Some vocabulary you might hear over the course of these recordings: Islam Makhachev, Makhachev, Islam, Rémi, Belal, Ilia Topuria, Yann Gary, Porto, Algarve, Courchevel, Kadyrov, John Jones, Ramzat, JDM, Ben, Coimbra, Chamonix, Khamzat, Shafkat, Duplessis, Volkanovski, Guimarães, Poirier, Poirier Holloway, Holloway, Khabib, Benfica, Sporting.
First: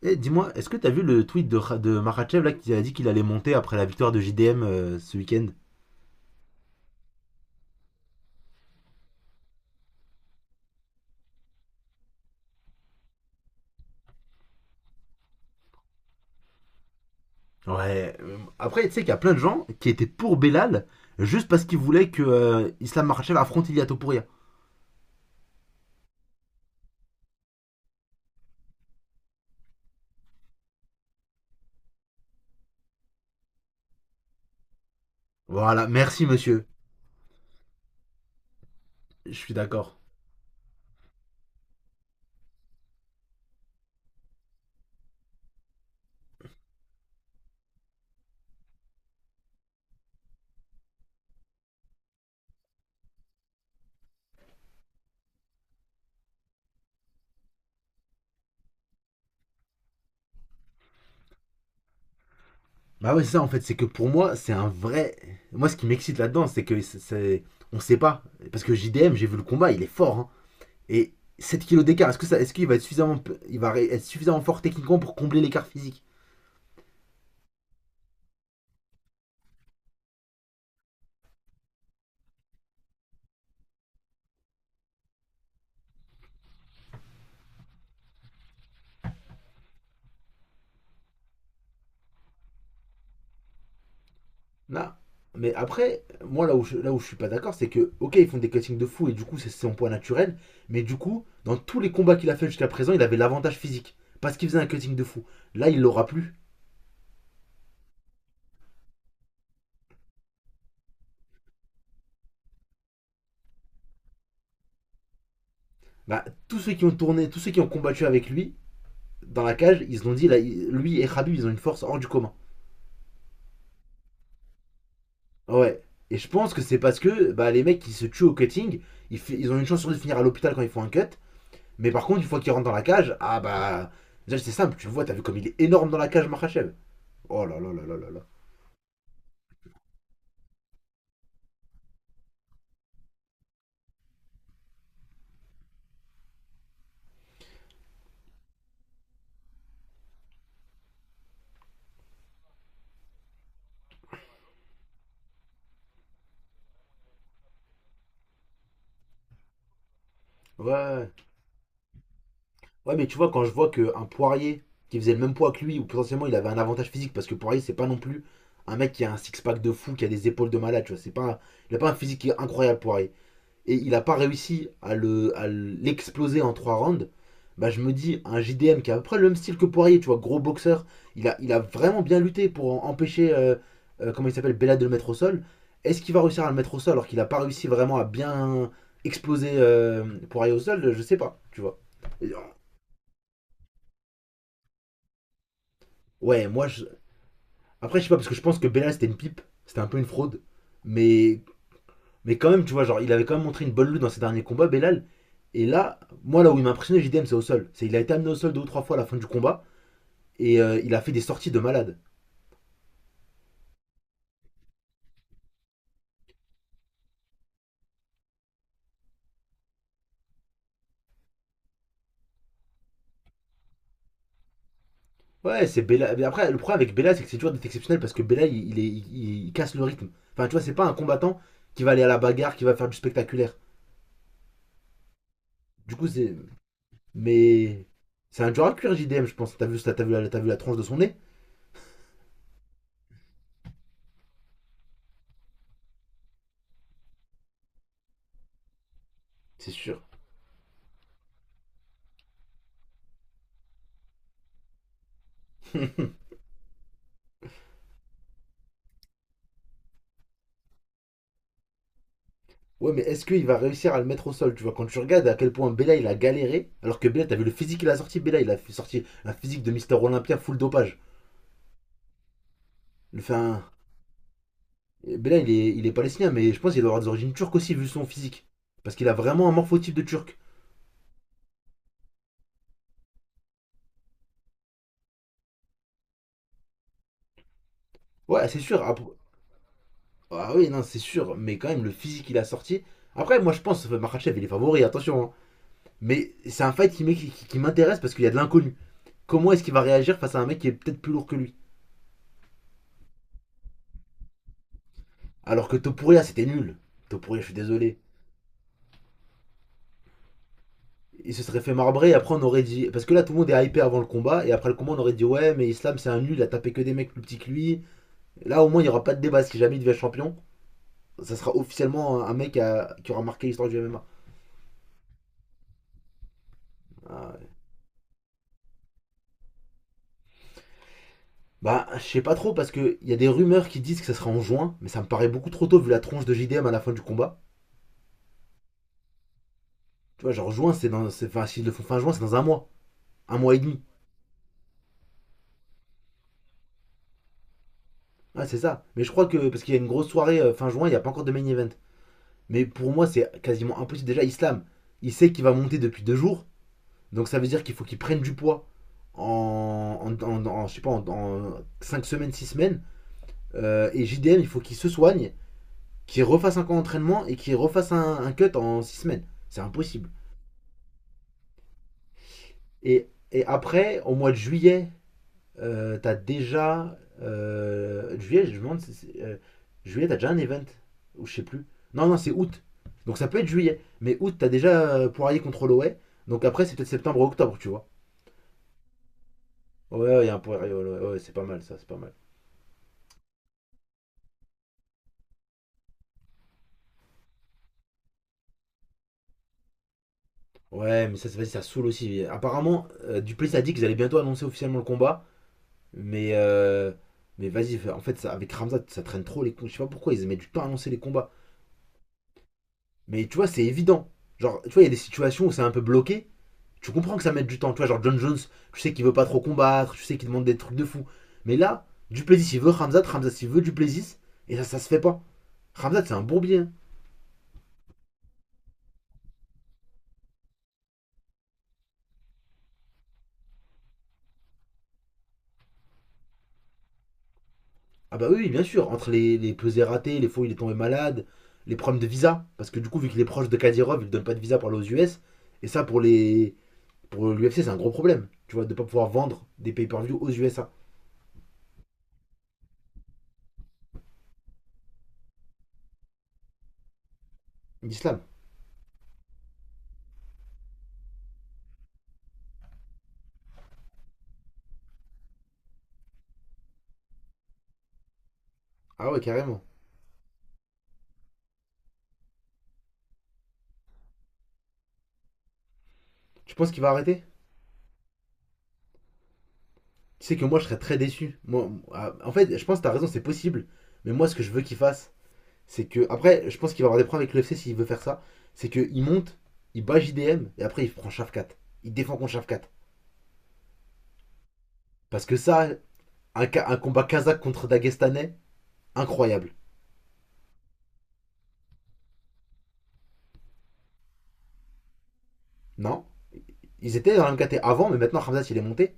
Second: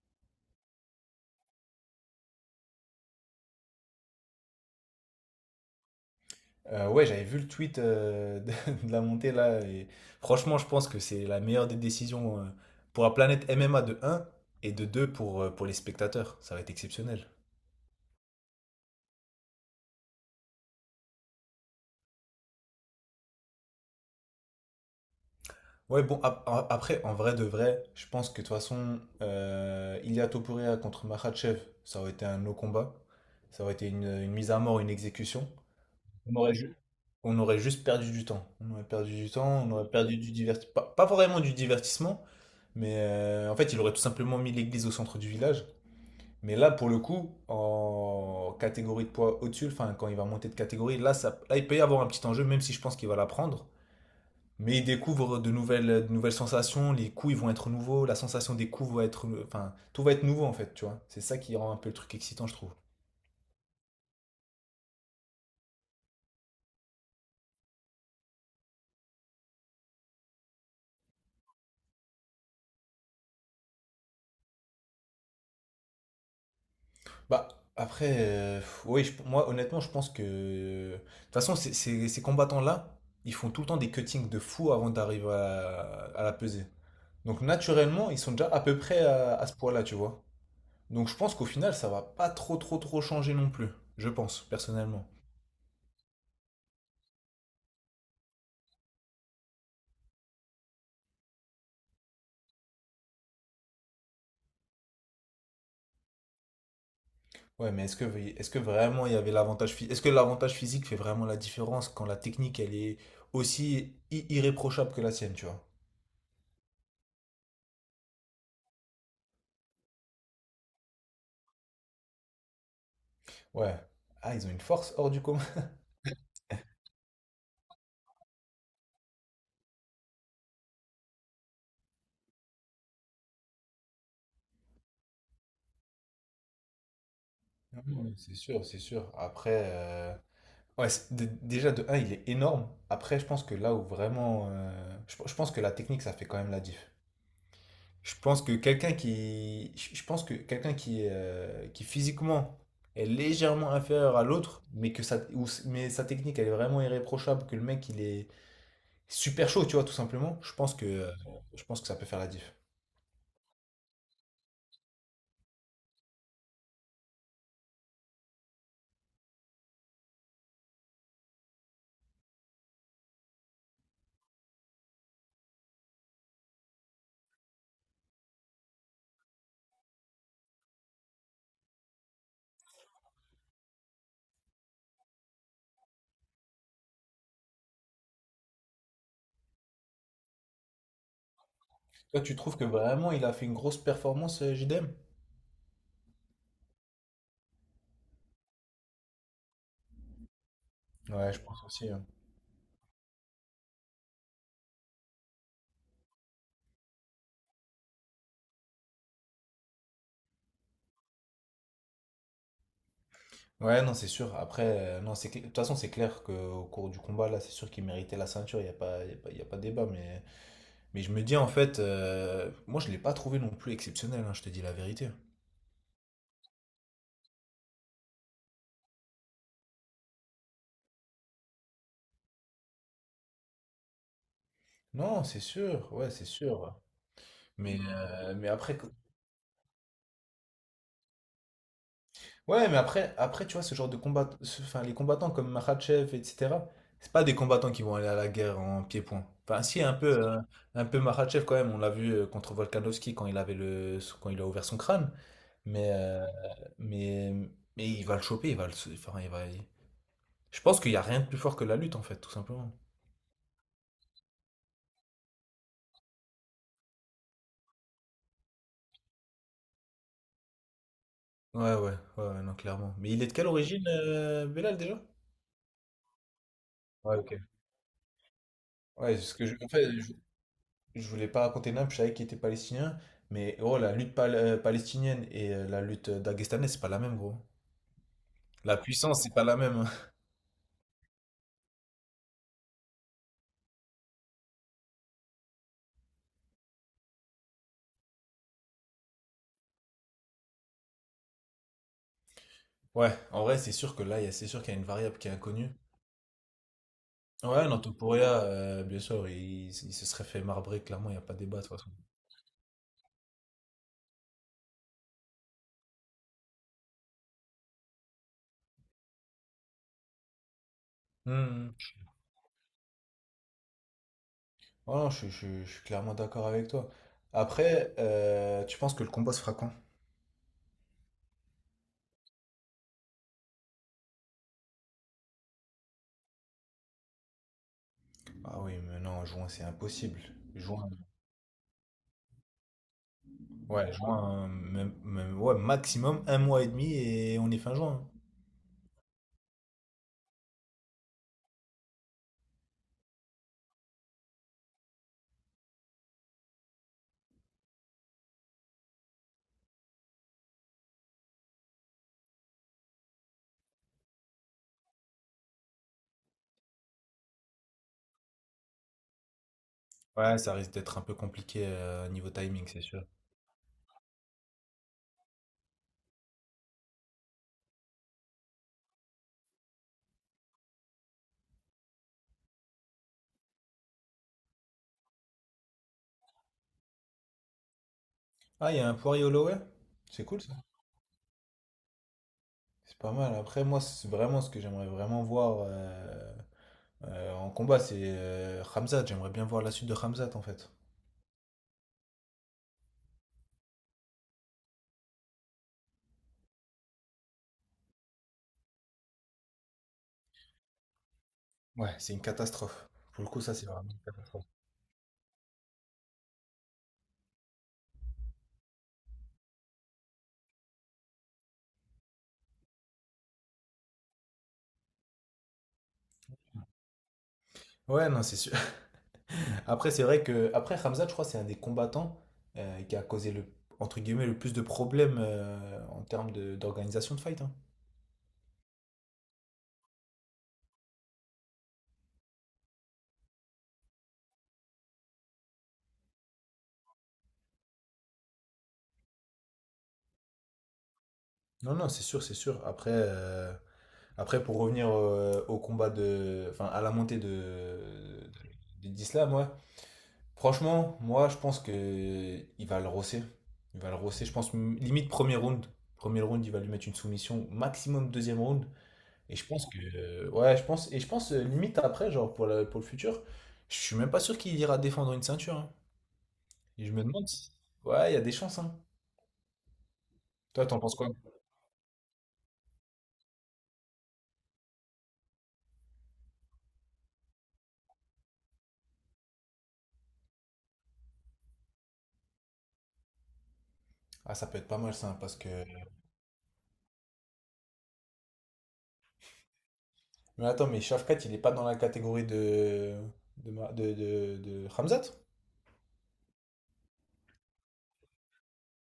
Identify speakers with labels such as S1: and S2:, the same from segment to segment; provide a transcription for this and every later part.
S1: Eh, dis-moi, est-ce que t'as vu le tweet de Makhachev là qui a dit qu'il allait monter après la victoire de JDM ce week-end.
S2: Ouais, j'avais vu le tweet de la montée là, et franchement, je pense que c'est la meilleure des décisions pour la planète MMA de un et de 2 pour les spectateurs. Ça va être exceptionnel.
S1: Ouais. Après, tu sais qu'il y a plein de gens qui étaient pour Belal juste parce qu'ils voulaient que Islam Makhachev affronte Ilia Topuria.
S2: Ouais, bon, après, en vrai de vrai, je pense que de toute façon, Ilia Topuria contre Makhachev, ça aurait été un no combat. Ça aurait été une mise à mort, une exécution.
S1: Voilà, merci
S2: On aurait,
S1: monsieur.
S2: ju- On aurait juste perdu du temps. On aurait perdu du
S1: Je suis
S2: temps, on aurait
S1: d'accord.
S2: perdu du divertissement. Pas vraiment du divertissement, mais en fait, il aurait tout simplement mis l'église au centre du village. Mais là, pour le coup, en catégorie de poids au-dessus, enfin, quand il va monter de catégorie, là, ça, là, il peut y avoir un petit enjeu, même si je pense qu'il va la prendre. Mais il découvre de nouvelles sensations, les coups, ils vont être nouveaux, la sensation des coups va être. Enfin, tout va être nouveau, en fait, tu vois. C'est ça qui rend un peu le truc excitant, je trouve.
S1: Bah ouais, c'est ça en fait, c'est que pour moi, c'est un vrai. Moi, ce qui m'excite là-dedans, c'est que c'est. On sait pas. Parce que JDM, j'ai vu le combat, il est fort, hein. Et 7 kilos d'écart, est-ce que ça, est-ce qu'il va être suffisamment fort techniquement pour combler l'écart physique?
S2: Bah, après, oui, moi, honnêtement, je pense que. De toute façon, ces combattants-là, ils font tout le temps des cuttings de fou avant d'arriver à la peser. Donc, naturellement, ils sont déjà à peu près à ce poids-là, tu vois. Donc, je pense qu'au final, ça va pas trop, trop, trop changer non plus. Je pense,
S1: Non.
S2: personnellement.
S1: Mais après, moi là où je suis pas d'accord, c'est que, ok, ils font des cuttings de fou et du coup, c'est son poids naturel. Mais du coup, dans tous les combats qu'il a fait jusqu'à présent, il avait l'avantage physique. Parce qu'il faisait un cutting de fou. Là, il l'aura plus.
S2: Ouais, mais est-ce que, est-ce que vraiment il y avait l'avantage physique? Est-ce que l'avantage physique fait vraiment la différence quand la technique, elle est irréprochable que la sienne, tu vois?
S1: Bah, tous ceux qui ont tourné, tous ceux qui ont combattu avec lui, dans la cage, ils se l'ont dit, là, lui et Khabib, ils ont une force hors du commun.
S2: Ouais. Ah, ils ont une force hors du commun.
S1: Ouais. Et je pense que c'est parce que bah, les mecs qui se tuent au cutting, ils ont une chance sur deux de finir à l'hôpital quand ils font un cut. Mais par contre, une fois qu'ils rentrent dans la cage, ah bah. Déjà, c'est simple, tu le vois, t'as vu comme il est énorme dans la cage, Makhachev. Oh là là là là là
S2: Ouais,
S1: là.
S2: c'est sûr, c'est sûr. Après, ouais, déjà de un il est énorme. Après, je pense que là où vraiment. Je pense que la technique, ça fait quand même la diff. Je pense que quelqu'un qui. Je pense que quelqu'un qui physiquement est légèrement inférieur à l'autre, mais que sa, mais sa technique, elle est vraiment irréprochable, que le mec, il est super chaud, tu vois, tout simplement. Je pense que,
S1: Ouais.
S2: euh, je pense que ça peut faire la diff.
S1: Ouais, mais tu vois, quand je vois qu'un Poirier qui faisait le même poids que lui, ou potentiellement il avait un avantage physique, parce que Poirier, c'est pas non plus un mec qui a un six-pack de fou, qui a des épaules de malade, tu vois. C'est pas, il a pas un physique qui est incroyable, Poirier. Et il n'a pas réussi à l'exploser en 3 rounds, bah je me dis, un JDM qui a à peu près le même style que Poirier, tu vois, gros boxeur, il a vraiment bien lutté pour empêcher, comment il s'appelle, Bella de le mettre au sol. Est-ce qu'il va réussir à le mettre au sol alors qu'il n'a pas réussi vraiment à bien exploser Poirier au sol? Je sais pas, tu vois.
S2: Toi,
S1: euh,
S2: tu trouves que vraiment, il a fait une grosse performance, JDM?
S1: Ouais, moi, je... Après, je sais pas, parce que je pense que Bella c'était une pipe, c'était un peu une fraude,
S2: Ouais,
S1: mais
S2: je pense aussi.
S1: Mais quand même, tu vois, genre, il avait quand même montré une bonne lutte dans ses derniers combats, Belal. Et là, moi, là où il m'a impressionné, JDM, c'est au sol. C'est il a été amené au sol deux ou trois fois à la fin du combat et il a fait des sorties de malade.
S2: Ouais, non, c'est sûr. Après, non, de toute façon, c'est clair qu'au cours du combat, là, c'est sûr qu'il méritait la ceinture. Il n'y a pas, y a pas, y a pas débat. Mais je me dis, en fait, moi, je ne l'ai pas trouvé non plus exceptionnel, hein, je te dis la vérité.
S1: Ouais, c'est Belal. Mais après, le problème avec Belal, c'est que c'est toujours d'être exceptionnel parce que Belal, il casse le rythme. Enfin, tu vois, c'est pas un combattant qui va aller à la bagarre, qui va faire du spectaculaire.
S2: Non, c'est sûr.
S1: Du coup,
S2: Ouais, c'est
S1: c'est.
S2: sûr. Mais,
S1: Mais.
S2: euh,
S1: C'est
S2: mais
S1: un dur à
S2: après,
S1: cuire, JDM, je pense. T'as vu la tranche de son nez?
S2: Ouais, mais après, après, tu vois, ce genre de combat, enfin, les combattants comme Makhachev, etc., c'est pas des combattants qui vont aller à la guerre en pied-point. Enfin,
S1: C'est
S2: si,
S1: sûr.
S2: un peu Makhachev quand même, on l'a vu contre Volkanovski quand il avait le, quand il a ouvert son crâne. Mais, euh, mais, mais il va le choper, il va le, enfin, je pense qu'il n'y a rien de plus fort que la lutte, en fait, tout simplement.
S1: Ouais, mais est-ce qu'il va réussir à le mettre au sol? Tu vois, quand tu regardes à quel point Bella il a galéré, alors que Bella, t'as vu le physique qu'il a sorti. Bella, il a sorti un physique de Mister Olympia full dopage.
S2: Ouais, ouais, ouais, non, clairement. Mais il est de quelle
S1: Enfin,
S2: origine, Belal, déjà?
S1: Bella, il est palestinien, mais je pense qu'il doit avoir des
S2: Ouais,
S1: origines
S2: ok.
S1: turques aussi, vu son physique. Parce qu'il a
S2: Ouais, c'est ce que
S1: vraiment un
S2: je, en fait,
S1: morphotype de turc.
S2: je voulais pas raconter nain, puis je savais qu'il était palestinien. Mais oh, la lutte palestinienne et la lutte dagestanaise, c'est pas la même, gros.
S1: Ouais, c'est
S2: La
S1: sûr. Ah,
S2: puissance, c'est pas la même.
S1: ah oui, non, c'est sûr, mais quand même, le physique qu'il a sorti. Après, moi, je pense que Makhachev, il est favori, attention, hein. Mais c'est un fight qui m'intéresse parce qu'il y a de l'inconnu. Comment est-ce qu'il va réagir face à un mec qui est peut-être plus lourd que lui?
S2: Ouais, en vrai, c'est sûr que là, c'est sûr qu'il y a une variable qui est
S1: Alors
S2: inconnue.
S1: que Topuria, c'était nul. Topuria, je suis
S2: Ouais, dans
S1: désolé.
S2: Topuria, bien sûr, il se serait fait marbrer, clairement, il n'y a pas
S1: Il se
S2: débat,
S1: serait
S2: de toute
S1: fait
S2: façon.
S1: marbrer et après on aurait dit. Parce que là tout le monde est hypé avant le combat et après le combat on aurait dit ouais mais Islam c'est un nul, il a tapé que des mecs plus petits que lui. Et là au moins il n'y aura pas de débat si jamais il devient champion. Ça sera
S2: Hmm.
S1: officiellement un mec qui aura marqué l'histoire du MMA.
S2: Oh non, je suis clairement d'accord avec toi.
S1: Ah, ouais.
S2: Après, tu penses que le combat se fera quand?
S1: Bah je sais pas trop parce que il y a des rumeurs qui disent que ça sera en juin, mais ça me paraît beaucoup trop tôt vu la tronche de JDM à la fin du combat.
S2: Ah oui, mais non, juin, c'est impossible.
S1: Tu vois genre juin
S2: Juin,
S1: c'est dans. Enfin s'ils le font fin juin c'est dans un mois. Un mois et demi.
S2: ouais, juin, même, même- ouais, maximum un mois et demi et on est fin juin.
S1: Ouais c'est ça. Mais je crois que parce qu'il y a une grosse soirée fin juin, il n'y a pas encore de main event. Mais pour moi c'est quasiment impossible. Déjà Islam, il sait qu'il va monter depuis 2 jours. Donc ça veut dire qu'il faut qu'ils prennent du poids en je sais pas, en 5 semaines, 6 semaines. Et JDM, il faut qu'il se soigne, qu'il refasse un camp d'entraînement et qu'il refasse un cut en 6 semaines. C'est impossible.
S2: Ouais, ça risque d'être un peu compliqué niveau timing, c'est sûr.
S1: Et après, au mois de juillet, t'as déjà. Juillet, je me demande si euh, juillet, t'as déjà un event. Ou je sais plus. Non, non, c'est août. Donc ça peut être juillet. Mais août, t'as déjà Poirier contre Holloway. Donc après, c'est peut-être septembre ou octobre, tu vois.
S2: Ah, il y a un Poirier Holloway?
S1: Ouais, ouais,
S2: C'est
S1: il y a un
S2: cool ça.
S1: Poirier ouais. Ouais, ouais, c'est pas mal ça, c'est pas mal.
S2: C'est pas mal. Après, moi, c'est vraiment ce que j'aimerais vraiment voir en combat, c'est Khamzat. J'aimerais bien voir la suite de Khamzat en fait.
S1: Ouais, mais ça, vas-y, ça saoule aussi. Apparemment, Duplessis a dit qu'ils allaient bientôt annoncer officiellement le combat. Mais, euh, mais vas-y, en fait, ça, avec Ramzat, ça traîne trop les combats. Je sais pas pourquoi ils mettent du temps à annoncer les combats.
S2: Ouais, c'est une catastrophe. Pour
S1: Mais
S2: le
S1: tu
S2: coup,
S1: vois,
S2: ça,
S1: c'est
S2: c'est vraiment une
S1: évident.
S2: catastrophe.
S1: Genre, tu vois, il y a des situations où c'est un peu bloqué. Tu comprends que ça mette du temps. Tu vois, genre John Jones, tu sais qu'il veut pas trop combattre, tu sais qu'il demande des trucs de fou. Mais là, Duplessis, il veut Ramzat, Ramzat, il veut Duplessis. Et ça se fait pas. Ramzat, c'est un bourbier, hein.
S2: Ouais, non, c'est sûr. Après, c'est vrai que après Khamzat, je crois, c'est un des combattants qui a causé le entre guillemets le plus de problèmes en termes d'organisation de fight. Hein.
S1: Ah bah oui, bien sûr, entre les pesées ratées, les fois où il est tombé malade, les problèmes de visa, parce que du coup, vu qu'il est proche de Kadyrov, il ne donne pas de visa pour aller aux US, et ça, pour l'UFC, c'est un gros problème, tu vois, de ne pas pouvoir vendre des pay-per-view aux USA.
S2: Non, non, c'est sûr, c'est sûr. Après, pour revenir au combat de. Enfin, à la montée de,
S1: L'islam.
S2: d'Islam, ouais. Franchement, moi, je pense que il va le rosser. Il va le rosser. Je pense limite premier round. Premier round, il va lui mettre une soumission, maximum deuxième round.
S1: Ah ouais,
S2: Et je
S1: carrément.
S2: pense que. Ouais, je pense. Et je pense limite après, genre pour, pour le futur, je suis même pas sûr qu'il ira défendre une ceinture. Hein.
S1: Tu penses qu'il
S2: Et
S1: va
S2: je me
S1: arrêter?
S2: demande si- ouais, il y a des chances, hein.
S1: Tu sais que moi, je
S2: Toi,
S1: serais
S2: t'en penses
S1: très
S2: quoi?
S1: déçu. Moi, ah, en fait, je pense que t'as raison, c'est possible, mais moi, ce que je veux qu'il fasse, c'est que... Après, je pense qu'il va avoir des problèmes avec l'UFC s'il veut faire ça, c'est qu'il monte, il bat JDM, et après, il prend Shafkat. Il défend contre Shafkat.
S2: Ah, ça peut être pas mal ça,
S1: Parce que
S2: parce que
S1: ça, un combat kazakh contre Dagestanais, incroyable.
S2: mais attends, mais Shafkat, il est pas dans la catégorie de. De. De Hamzat?
S1: Non. Ils étaient dans la MKT avant, mais maintenant Hamzat il est monté.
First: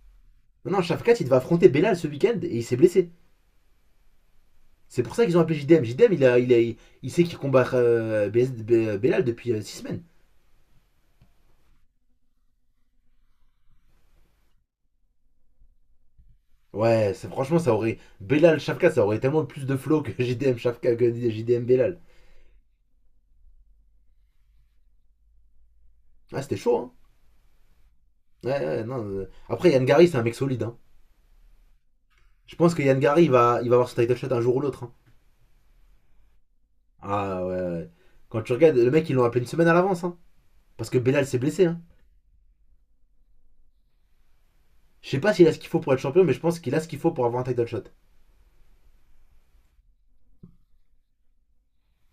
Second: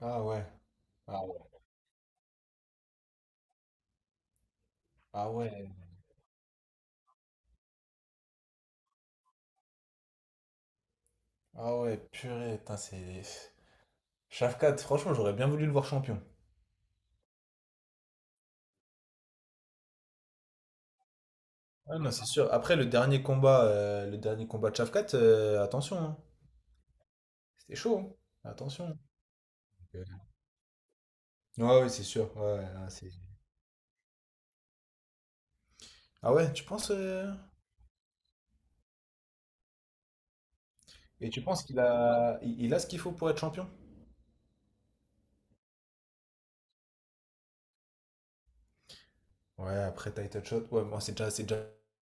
S2: Ah ouais.
S1: Maintenant Shafkat
S2: Ah
S1: il
S2: ouais.
S1: va affronter Belal ce week-end et il s'est blessé. C'est pour ça
S2: Ah
S1: qu'ils ont appelé
S2: ouais.
S1: JDM. JDM il sait qu'il combat Belal depuis 6 semaines.
S2: Ah ouais, purée, putain, c'est. Shafkat, franchement, j'aurais bien voulu le voir champion.
S1: Ouais, franchement ça aurait. Belal Shafkat ça aurait tellement plus de flow que JDM Shafkat que JDM Belal.
S2: Ah non, c'est sûr. Après, le dernier combat de Shafkat, attention, hein.
S1: Ah c'était chaud hein.
S2: C'était chaud, hein.
S1: Ouais, ouais,
S2: Attention.
S1: non. Après Yann Gary c'est un mec solide, hein.
S2: Ouais, ouais, c'est sûr. Ouais,
S1: Je
S2: ouais,
S1: pense que Yann Gary il va avoir son title shot un jour ou l'autre, hein.
S2: ah ouais, tu penses.
S1: Ah ouais, ouais. Quand tu regardes, le mec ils l'ont appelé une semaine à l'avance, hein. Parce que Belal
S2: Et
S1: s'est
S2: tu penses
S1: blessé,
S2: qu'il
S1: hein.
S2: a. Il a ce qu'il faut pour être champion?
S1: Je sais pas s'il a ce qu'il faut pour être champion, mais je pense qu'il a ce qu'il faut pour avoir un title shot.
S2: Ouais, après title shot. Ouais, bon, c'est déjà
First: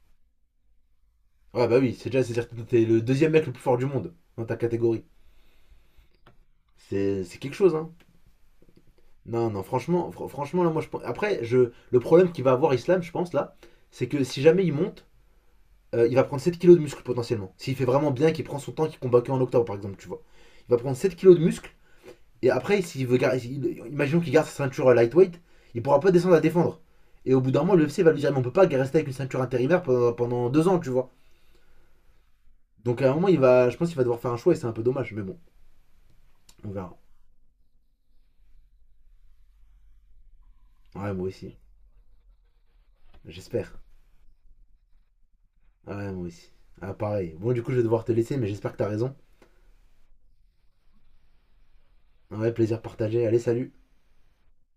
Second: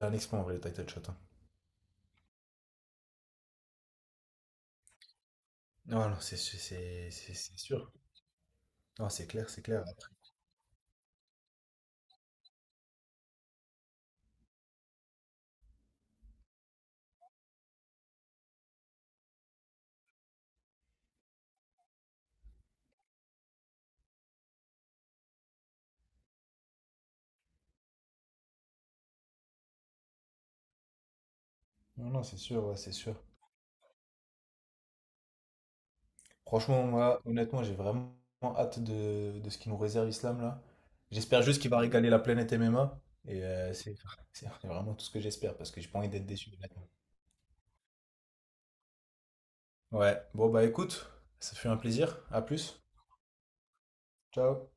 S2: un exploit en vrai, le title shot. Hein.
S1: Ouais, bah oui, c'est déjà, c'est-à-dire que t'es le deuxième mec le plus fort du monde dans ta catégorie.
S2: Non, non,
S1: C'est c'est quelque
S2: c'est
S1: chose, hein.
S2: sûr. Non, c'est
S1: Non,
S2: clair,
S1: non,
S2: c'est clair.
S1: franchement, franchement, là, moi, je pense. Après, je, le problème qu'il va avoir Islam, je pense, là, c'est que si jamais il monte, il va prendre 7 kilos de muscle potentiellement. S'il fait vraiment bien, qu'il prend son temps, qu'il combat qu'en octobre, par exemple, tu vois. Il va prendre 7 kilos de muscle. Et après, s'il veut garder, imaginons qu'il garde sa ceinture lightweight, il pourra pas descendre à défendre. Et au bout d'un moment, l'UFC va lui dire, mais on peut pas rester avec une ceinture intérimaire pendant, 2 ans, tu vois.
S2: Non, non, c'est sûr, ouais, c'est
S1: Donc à un
S2: sûr.
S1: moment, il va, je pense qu'il va devoir faire un choix et c'est un peu dommage, mais bon, on
S2: Franchement,
S1: verra.
S2: moi, honnêtement, j'ai vraiment hâte de ce qu'il nous réserve, Islam, là.
S1: Ouais, moi
S2: J'espère
S1: aussi,
S2: juste qu'il va régaler la planète MMA. Et euh,
S1: j'espère.
S2: c'est c'est vraiment tout ce que j'espère, parce que j'ai pas envie
S1: Ouais,
S2: d'être
S1: moi
S2: déçu,
S1: aussi.
S2: honnêtement.
S1: Ah, pareil. Bon, du coup, je vais devoir te laisser, mais j'espère que t'as raison.
S2: Ouais, bon, bah écoute, ça fait un plaisir. À
S1: Ouais, plaisir
S2: plus.
S1: partagé. Allez, salut.
S2: Ciao.